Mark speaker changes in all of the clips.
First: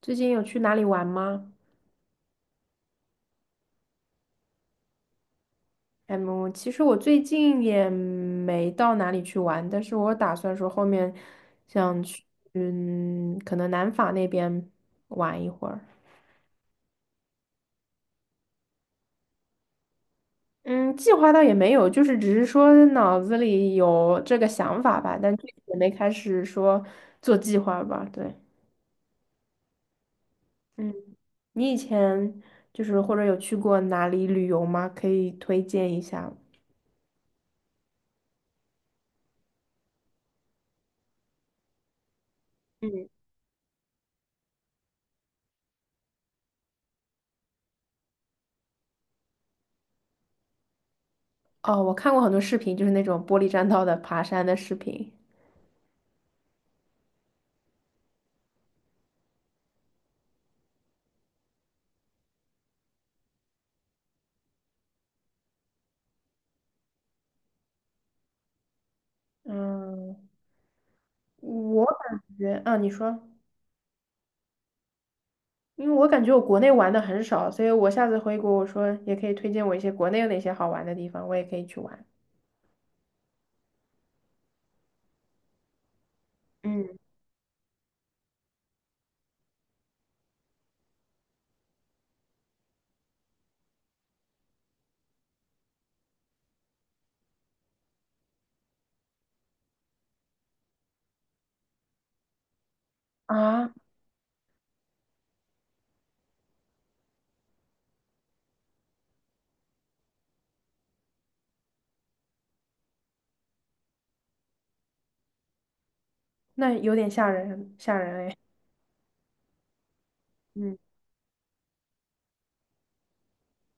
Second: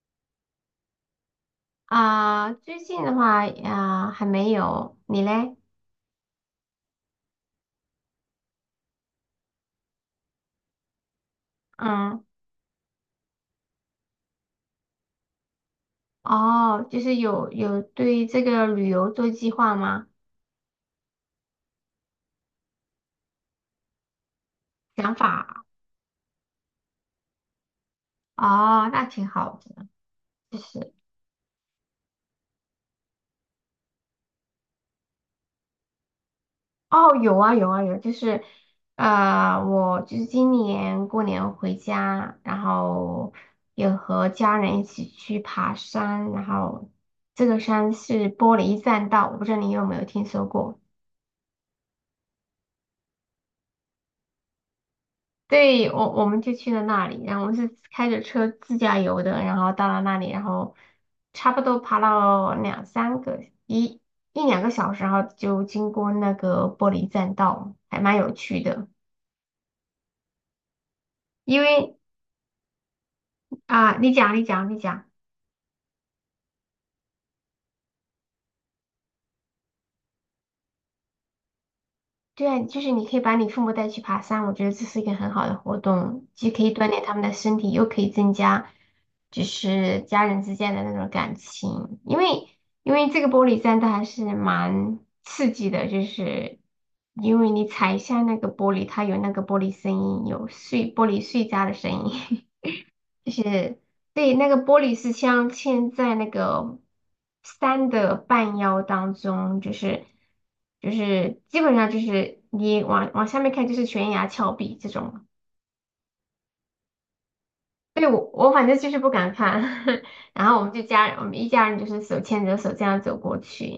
Speaker 1: 最近有去哪里玩吗？
Speaker 2: 啊，最近的话啊，还没有，你嘞？
Speaker 1: 嗯，其实我最近也没到哪里去玩，但是我打算说后面想
Speaker 2: 嗯。
Speaker 1: 去，嗯，可能南法那边玩一会儿。
Speaker 2: 哦，就是有对这个旅游做计划吗？
Speaker 1: 嗯，计划倒也没有，就是只是说脑子里有这个想法
Speaker 2: 想
Speaker 1: 吧，但具体
Speaker 2: 法？
Speaker 1: 也没开始说做计划吧。对，
Speaker 2: 哦，那挺好的。就是。
Speaker 1: 嗯，你以前就是或者有去过哪里旅游吗？可以推荐一下。
Speaker 2: 哦，有啊有啊有，就是。我就是今年过年回家，然
Speaker 1: 嗯，
Speaker 2: 后有和家人一起去爬山，然后这个山是玻璃栈道，我不知道你有没有听说过。
Speaker 1: 哦，我看过很多视频，就是那种玻璃栈道的爬山的视频。
Speaker 2: 对，我们就去了那里，然后我们是开着车自驾游的，然后到了那里，然后差不多爬了两三个一一两个小时，然后就经过那个玻璃栈道，还蛮有趣的。
Speaker 1: 嗯，
Speaker 2: 因
Speaker 1: 我
Speaker 2: 为
Speaker 1: 感觉啊，你说，
Speaker 2: 啊，你讲，你讲，你讲。
Speaker 1: 因为我感觉我国内玩的很少，所以我下次回国，我说也可以推荐我一些国内有哪些好玩的地方，我也可以去玩。
Speaker 2: 对啊，就是你可以把你父母带去爬山，我觉得这是一个很好的活动，既可以锻
Speaker 1: 嗯，
Speaker 2: 炼他们的身体，又可以增加就是家人之间的那种感情。因为这个玻璃栈道还是蛮刺激的，就是。因为你踩一下那个玻璃，它有那个玻璃声音，有碎玻璃碎渣的声音。
Speaker 1: 啊，
Speaker 2: 对，那个玻璃是镶嵌在那个山的半腰当中，就是基本上就是你往下面看就是悬崖峭壁这种。
Speaker 1: 那有点吓人，吓
Speaker 2: 对，
Speaker 1: 人
Speaker 2: 我
Speaker 1: 哎。
Speaker 2: 我反正就是不敢看，然后我们
Speaker 1: 嗯，
Speaker 2: 就家人我们一家人就是手牵着手这样走过去。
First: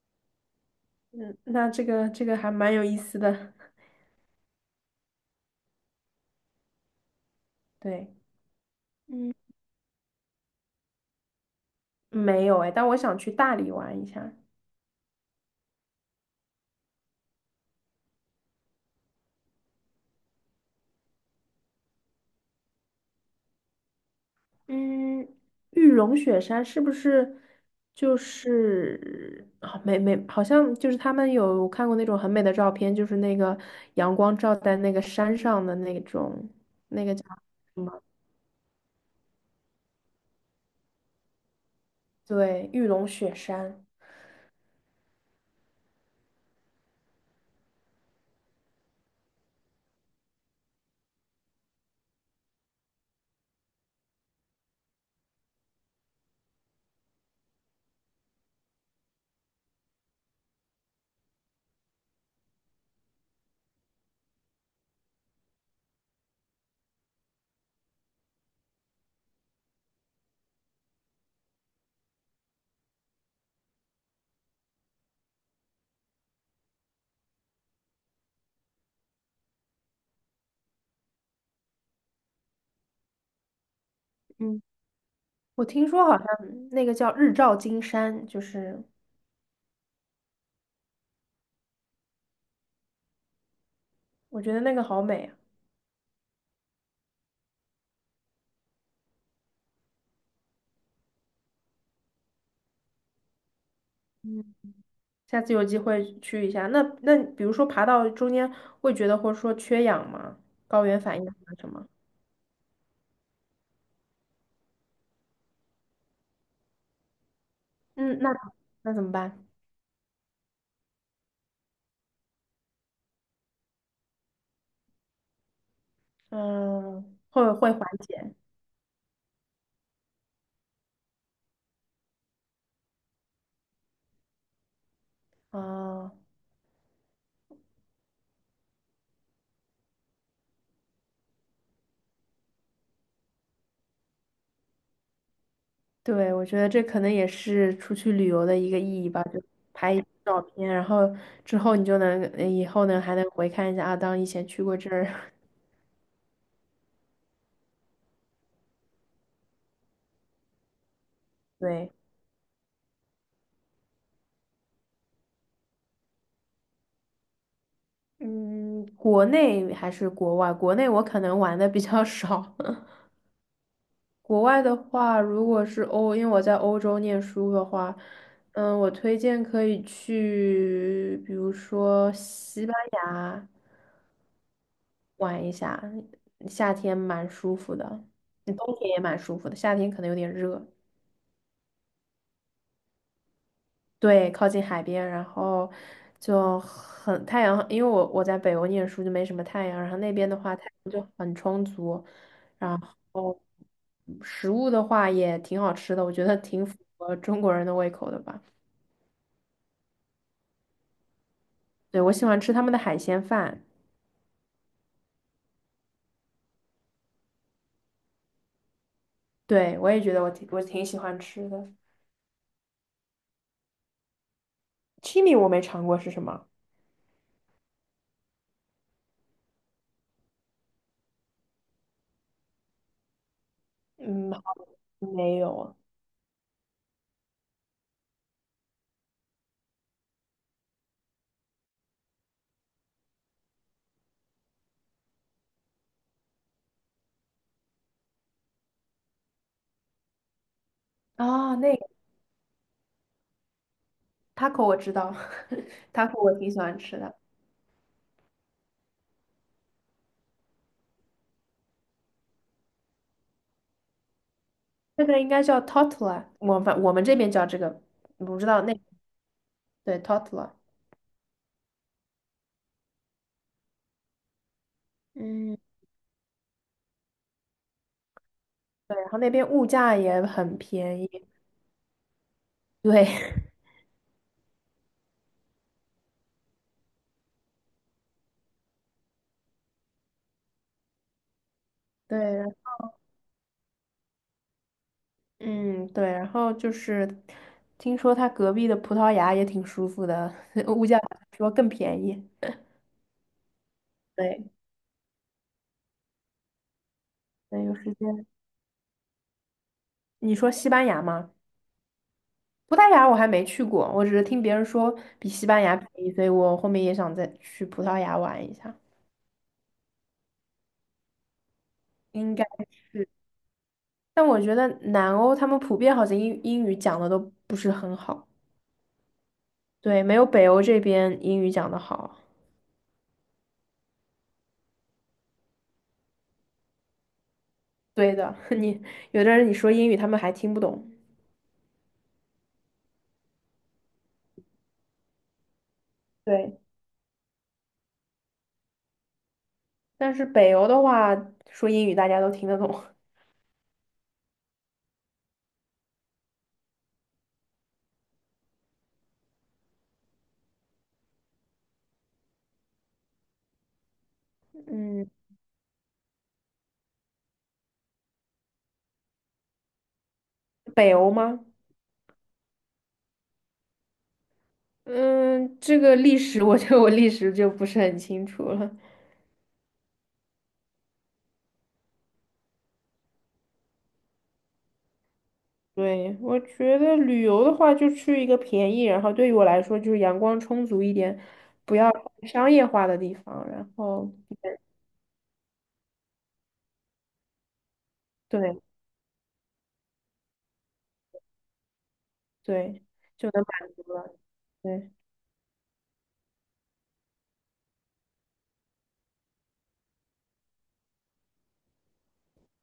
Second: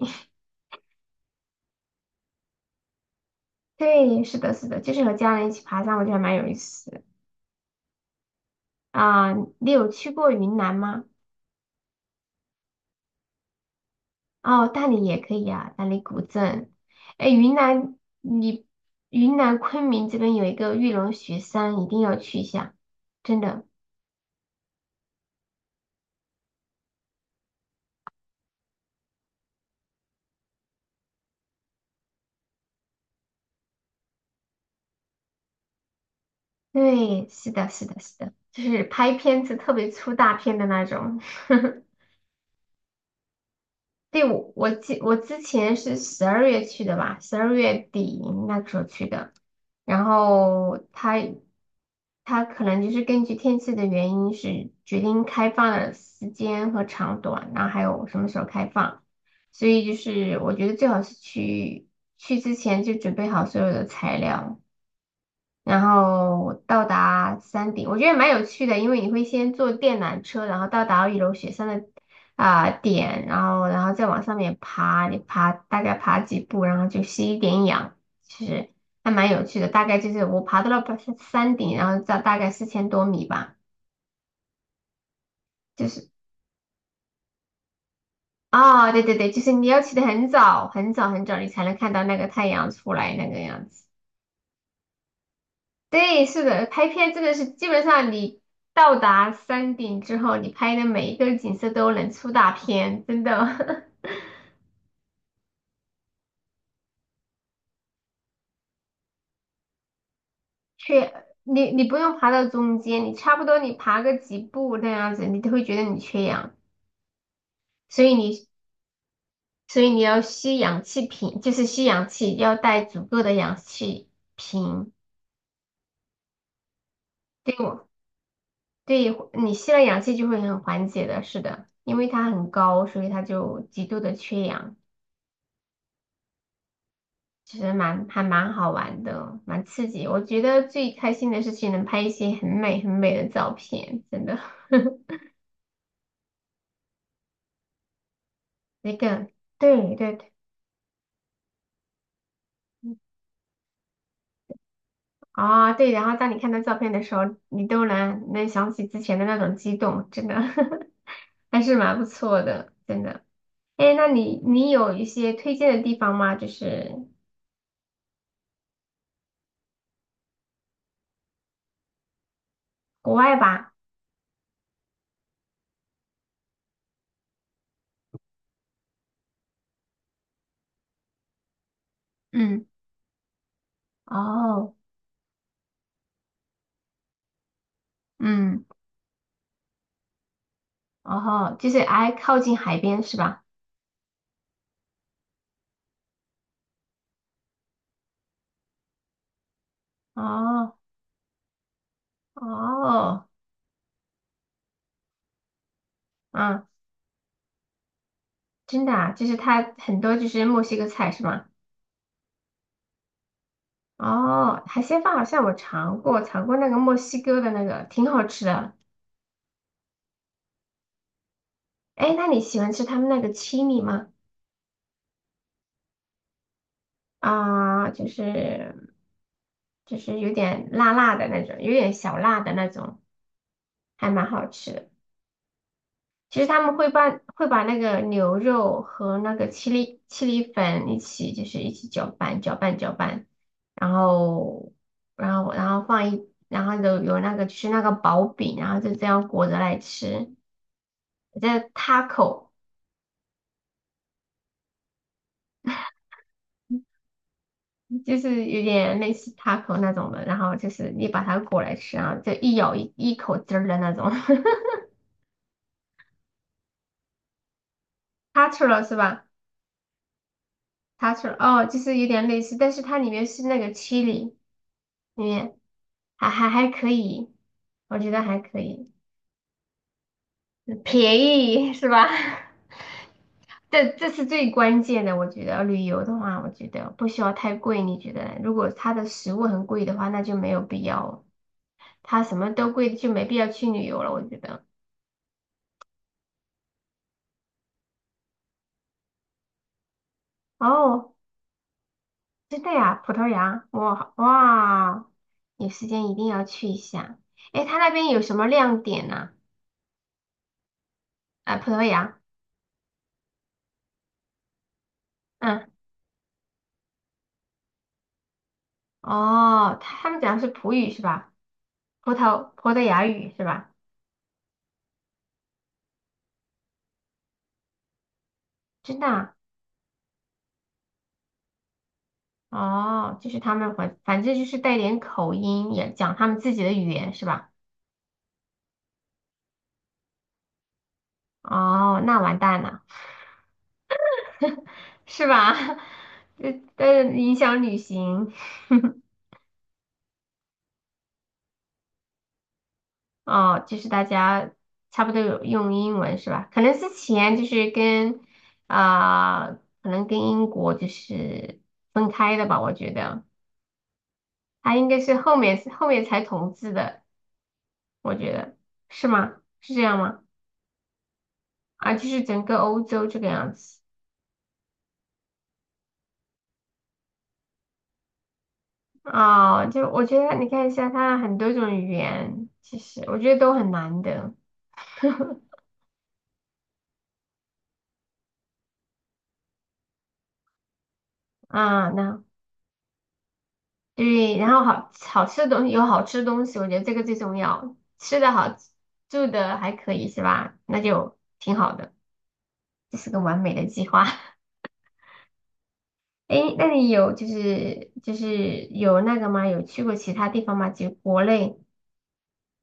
Speaker 1: 嗯，那这个还蛮有意思的。
Speaker 2: 对，是的，是的，就是和家人一起爬山，我觉得还蛮有意思的
Speaker 1: 对，嗯，
Speaker 2: 啊。你有去过云南吗？
Speaker 1: 没有哎，但我想去大理玩一下。
Speaker 2: 哦，大理也可以啊，大理古镇。哎，云南昆明这边有一个玉龙雪山，一定要去一下，真的。
Speaker 1: 嗯，玉龙雪山是不是就是啊、没没，好像就是他们有看过那种很美的照片，就是那个阳光照在那个山上的那种，那个叫
Speaker 2: 对，是的，
Speaker 1: 什
Speaker 2: 是的，
Speaker 1: 么？
Speaker 2: 是的，就是拍片子特别出大片的那种。
Speaker 1: 对，玉龙雪山。
Speaker 2: 对，我之前是十二月去的吧，12月底那个时候去的，然后他可能就是根据天气的原因是决定开放的时间和长短，然后还有什么时候开放。所以就是我觉得最好是去之前就准备好所有的材料，然后到达山顶，我觉得蛮有趣的，因为你会先坐电缆车，然后到达一楼雪山的点，然后再往上面爬，你大概爬几步，然后就吸一点氧，其实还蛮有趣的。大概就是我爬到了山顶，然后到大概4000多米吧，
Speaker 1: 嗯，我听
Speaker 2: 就
Speaker 1: 说
Speaker 2: 是。
Speaker 1: 好像那个叫日照金山，就是
Speaker 2: 哦，对对对，就是你要起得很早很早很早，你才能看到那个太阳出来那个样子。
Speaker 1: 我觉得那个好美啊。
Speaker 2: 对，是的，拍片真的是基本上你到达山顶之后，你拍的每一个景色都能出大片，真的。
Speaker 1: 嗯，下次有机会去一下。那比如说爬到中间会觉得或者说缺氧吗？高原反
Speaker 2: 缺
Speaker 1: 应啊
Speaker 2: 你
Speaker 1: 什
Speaker 2: 你
Speaker 1: 么？
Speaker 2: 不用爬到中间，你差不多你爬个几步那样子，你都会觉得你缺氧，所以
Speaker 1: 嗯，那
Speaker 2: 你
Speaker 1: 那怎么办？
Speaker 2: 所以你要吸氧气瓶，就是吸氧气，要带足够的氧气瓶。
Speaker 1: 嗯，会
Speaker 2: 对
Speaker 1: 会缓
Speaker 2: 我
Speaker 1: 解。
Speaker 2: 对你吸了氧气就会很缓解的，是的，因为它很高，所以它就极度的缺氧。
Speaker 1: 啊，
Speaker 2: 其实还蛮好玩的，蛮刺激。我觉得最开心的事情能拍一些很美很美的照片，真的。
Speaker 1: 对，我觉得这可能也是出去旅游的一个
Speaker 2: 那
Speaker 1: 意义吧，
Speaker 2: 个，
Speaker 1: 就拍
Speaker 2: 对
Speaker 1: 一些
Speaker 2: 对对。
Speaker 1: 照片，然后之后你就能，以后呢还能回看一下啊，当以前去过这儿。
Speaker 2: 对。然后当你看到照片的时候，你都能想起之前的那种激动，真的 还是
Speaker 1: 对，
Speaker 2: 蛮不错的，真的。哎，那你有一些推荐的地方吗？就是。
Speaker 1: 嗯，国内还是国外？国内我可能玩的比较少，
Speaker 2: 国外吧？
Speaker 1: 国外的话，如果是欧，因为我在欧洲念书的话，嗯，我推荐可以去，比如说
Speaker 2: 嗯。
Speaker 1: 西班牙。
Speaker 2: 哦，
Speaker 1: 玩一下，夏天蛮舒服的，嗯，
Speaker 2: 嗯。
Speaker 1: 冬天也蛮舒服的，夏天可能有点热。
Speaker 2: 哦，就是挨靠近海边是吧？
Speaker 1: 对，靠近海边，然后就很太阳，因为我在北欧念书就没什么太阳，然后那边的话太
Speaker 2: 哦
Speaker 1: 阳就很充足，然
Speaker 2: 哦，
Speaker 1: 后食物的话也挺好吃的，我觉得挺
Speaker 2: 嗯。
Speaker 1: 符合中国人的胃口的吧。
Speaker 2: 真的啊，就是它很多就是墨西哥菜是吗？
Speaker 1: 对，我喜欢吃他们的海鲜饭，
Speaker 2: 哦，海鲜饭好像我尝过那个墨西哥的那个，挺好吃的。
Speaker 1: 对，我也觉得我挺喜欢吃的。
Speaker 2: 哎，那你喜欢吃他们那个青米吗？
Speaker 1: Chimi 我没尝过是什么？
Speaker 2: 啊、就是就是有点辣辣的那种，有点小辣的那种，还蛮
Speaker 1: 嗯，好，
Speaker 2: 好吃的。
Speaker 1: 没有啊，
Speaker 2: 其实他们会把那个牛肉和那个七粒粉一起，就是一起搅拌搅拌，然后然后然后有那个就是那个薄饼，然后就这样裹着来吃，叫
Speaker 1: 啊，那
Speaker 2: taco,
Speaker 1: taco 我知道 ，taco 我挺喜欢吃的。
Speaker 2: 就是有点类似 taco 那种的，然后就是你把它裹来吃，然后就一咬一口汁儿的那种
Speaker 1: 那个应该叫 t o r t i l a， 我们这边叫这个，我不知道
Speaker 2: ，taco
Speaker 1: 那，
Speaker 2: 了是吧
Speaker 1: 对 t o r t i l a。
Speaker 2: ？taco 哦，就是有点类似，但是它里面是那个七 h 也
Speaker 1: 嗯，
Speaker 2: 还可以，我觉得还可以，
Speaker 1: 对，然后那边物价也很便宜。
Speaker 2: 便宜是吧？
Speaker 1: 对
Speaker 2: 这是最关键的，我觉得旅游的话，我觉得不需要太贵，你觉得呢如果它的食物很贵的话，那就没有必要，
Speaker 1: 对，
Speaker 2: 它什么都贵，就没必要去旅游了，我觉得。
Speaker 1: 嗯，对。然后就是听说他隔壁的葡萄牙也挺舒服的，物价好
Speaker 2: 哦，
Speaker 1: 像说更便宜。
Speaker 2: 真的呀，葡萄牙，哇
Speaker 1: 对，
Speaker 2: 哇，有时间一定要去一下。
Speaker 1: 对，
Speaker 2: 诶，
Speaker 1: 有
Speaker 2: 它
Speaker 1: 时
Speaker 2: 那边有
Speaker 1: 间。
Speaker 2: 什么亮点呢？
Speaker 1: 你说西班牙吗？
Speaker 2: 啊，葡萄牙，
Speaker 1: 葡萄牙我还没去过，我只是听别人说比西班
Speaker 2: 嗯。
Speaker 1: 牙便宜，所以我后面也想再去葡萄牙玩一下。
Speaker 2: 哦，他们讲的是葡语是吧？葡
Speaker 1: 应该
Speaker 2: 萄葡萄牙
Speaker 1: 是，
Speaker 2: 语是吧？
Speaker 1: 但我觉得南欧他们普遍好像英语讲的都不是很好，
Speaker 2: 真的啊。
Speaker 1: 对，没有北欧这边英语讲的好。
Speaker 2: 哦，就是他们反正就是带点口音，也讲他们自己的语言是吧？
Speaker 1: 对的，你有的人你说英语他们还听不懂，
Speaker 2: 哦，那完蛋了，是吧？这
Speaker 1: 对，
Speaker 2: 影响旅行
Speaker 1: 但是北欧的话说英语大家都听得懂。
Speaker 2: 哦，就是大家差不多有用英文是吧？可能之前就是跟啊、可能跟英国就是分开的吧，我觉得它应该
Speaker 1: 嗯，
Speaker 2: 是后面才统治的，我觉得。是吗？是这样吗？
Speaker 1: 北欧吗？
Speaker 2: 啊，就是整个欧洲这个样子
Speaker 1: 嗯，这个历史我觉得我历史就不是很清楚了。
Speaker 2: 啊，就我觉得你看一下，它很多种语言，其实我觉得都很难的
Speaker 1: 对，我觉得旅游的话，就去一个便宜，然后对于我来说就是阳光充足一点，不
Speaker 2: 啊。
Speaker 1: 要
Speaker 2: 那
Speaker 1: 太商业化的地方，然后。
Speaker 2: 对，然后好好吃的东西有好吃的东西，我觉得这个最重要，吃的好，
Speaker 1: 对，
Speaker 2: 住的还可以是吧？那就挺好的，
Speaker 1: 对，
Speaker 2: 这是个
Speaker 1: 就
Speaker 2: 完
Speaker 1: 能
Speaker 2: 美的
Speaker 1: 满足
Speaker 2: 计划。
Speaker 1: 了。对，
Speaker 2: 诶，那你有就是有那个吗？有去过其他地方吗？就国内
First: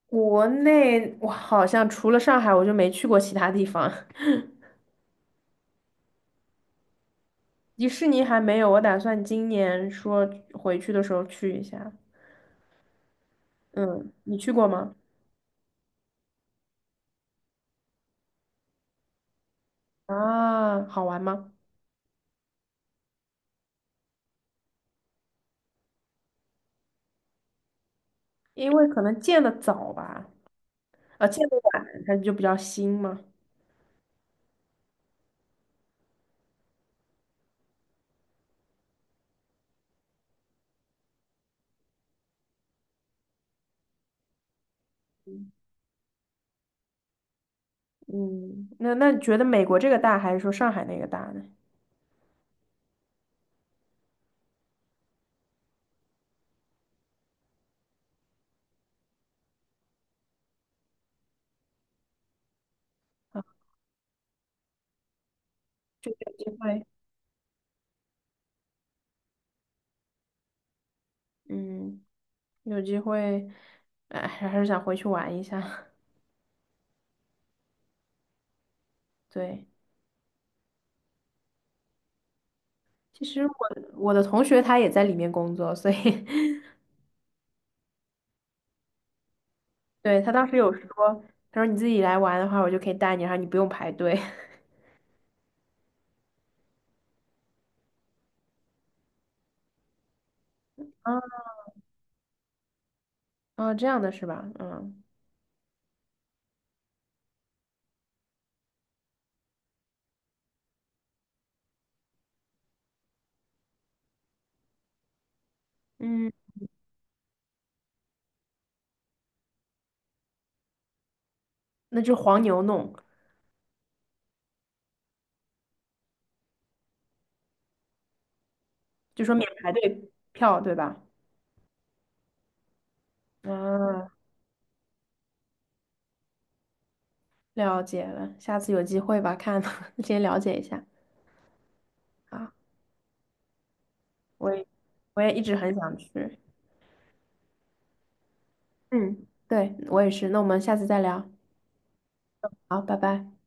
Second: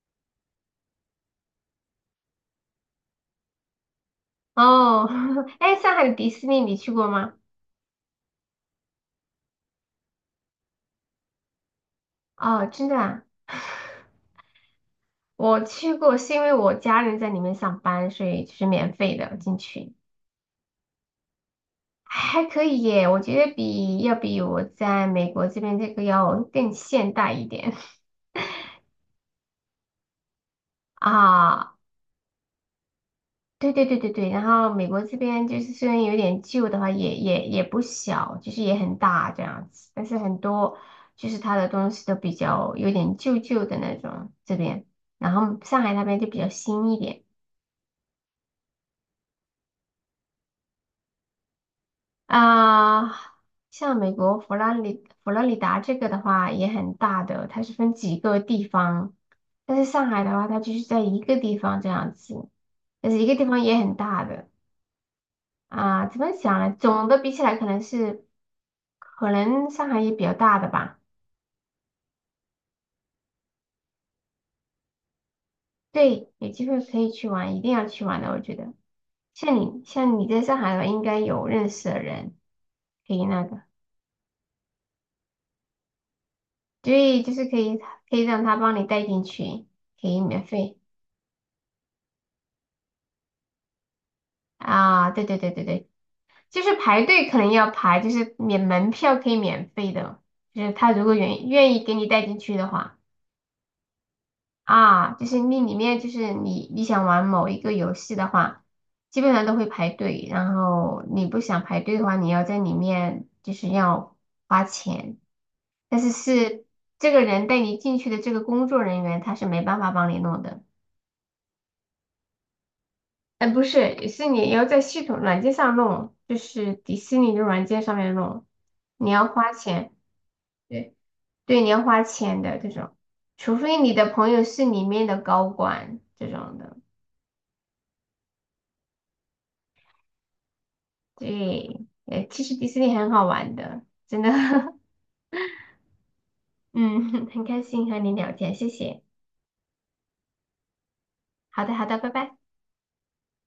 Speaker 1: 国内我好像除了上海，我就没去过其他地方。
Speaker 2: 哦。诶，上海的迪士尼你去过吗？
Speaker 1: 迪士尼还没有，我打算今年说回去的时候去一下。
Speaker 2: 哦，真的啊。
Speaker 1: 嗯，你去过吗？
Speaker 2: 我去过，是因为我家人在里面上班，所以就是免费的进去，
Speaker 1: 啊，好玩吗？
Speaker 2: 还可以耶。我觉得要比我在美国这边这个要更现代一点
Speaker 1: 因为可能建的早吧，啊，建的
Speaker 2: 啊。
Speaker 1: 晚，它就比较新嘛。
Speaker 2: 对对对对对，然后美国这边就是虽然有点旧的话，也不小，就是也很大这样子，但是很多就是它的东西都比较有点旧旧的那种这边，然后上海那边就比较新一点。
Speaker 1: 嗯，那你觉得美国这个大还是说上海那个大呢？
Speaker 2: 啊，像美国佛罗里达这个的话也很大的，它是分几个地方，但是上海的话，它就是在一个地方这样子，但是一个地
Speaker 1: 啊，
Speaker 2: 方也很大的啊，怎么
Speaker 1: 有机
Speaker 2: 讲呢？
Speaker 1: 会，
Speaker 2: 总的比起来，可能上海也比较大的吧。
Speaker 1: 嗯，有机会，哎，还是想回去玩一下。
Speaker 2: 对，有机会可以去玩，一定要去玩的，我觉得。像
Speaker 1: 对。
Speaker 2: 你像你在上海的话，应该有认识的人可以
Speaker 1: 其
Speaker 2: 那
Speaker 1: 实我
Speaker 2: 个，
Speaker 1: 我的同学他也在里面工作，所以
Speaker 2: 对，就是可以让他帮你带进去，可以
Speaker 1: 对，他
Speaker 2: 免
Speaker 1: 当时有
Speaker 2: 费。
Speaker 1: 说，他说你自己来玩的话，我就可以带你，然后你不用排队。
Speaker 2: 啊，对对对对对，就是排队可能要排，就是免门票可以免费的，就是他如果
Speaker 1: 啊，
Speaker 2: 愿意给你带进去的话，
Speaker 1: 啊，这样的是吧？嗯，
Speaker 2: 啊，就是那里面就是你想玩某一个游戏的话，基本上都会排队，然后你不想排队的话，你要在里面就是要花钱，但是
Speaker 1: 嗯，
Speaker 2: 是这个人带你进去的这个工作人员他是没办法帮你弄的。
Speaker 1: 那就黄牛弄，
Speaker 2: 哎，不是，是你要在系统软件上弄，就是迪士尼的软件上面弄，你
Speaker 1: 就
Speaker 2: 要
Speaker 1: 说免
Speaker 2: 花
Speaker 1: 排
Speaker 2: 钱，
Speaker 1: 队票，对
Speaker 2: 对
Speaker 1: 吧？
Speaker 2: 对，你要花钱的这种，除非你的
Speaker 1: 啊，
Speaker 2: 朋友是里面的高管这种的，
Speaker 1: 了解了，下次有机会吧，看 先了解一下。
Speaker 2: 对，其
Speaker 1: 啊，
Speaker 2: 实迪士尼很好玩的，真的，
Speaker 1: 我也我也一直很想去。
Speaker 2: 嗯，很开心和你聊天，谢谢，
Speaker 1: 嗯，对，我也是。那我们下次再聊。
Speaker 2: 好的好的，拜拜。
Speaker 1: 好，拜拜。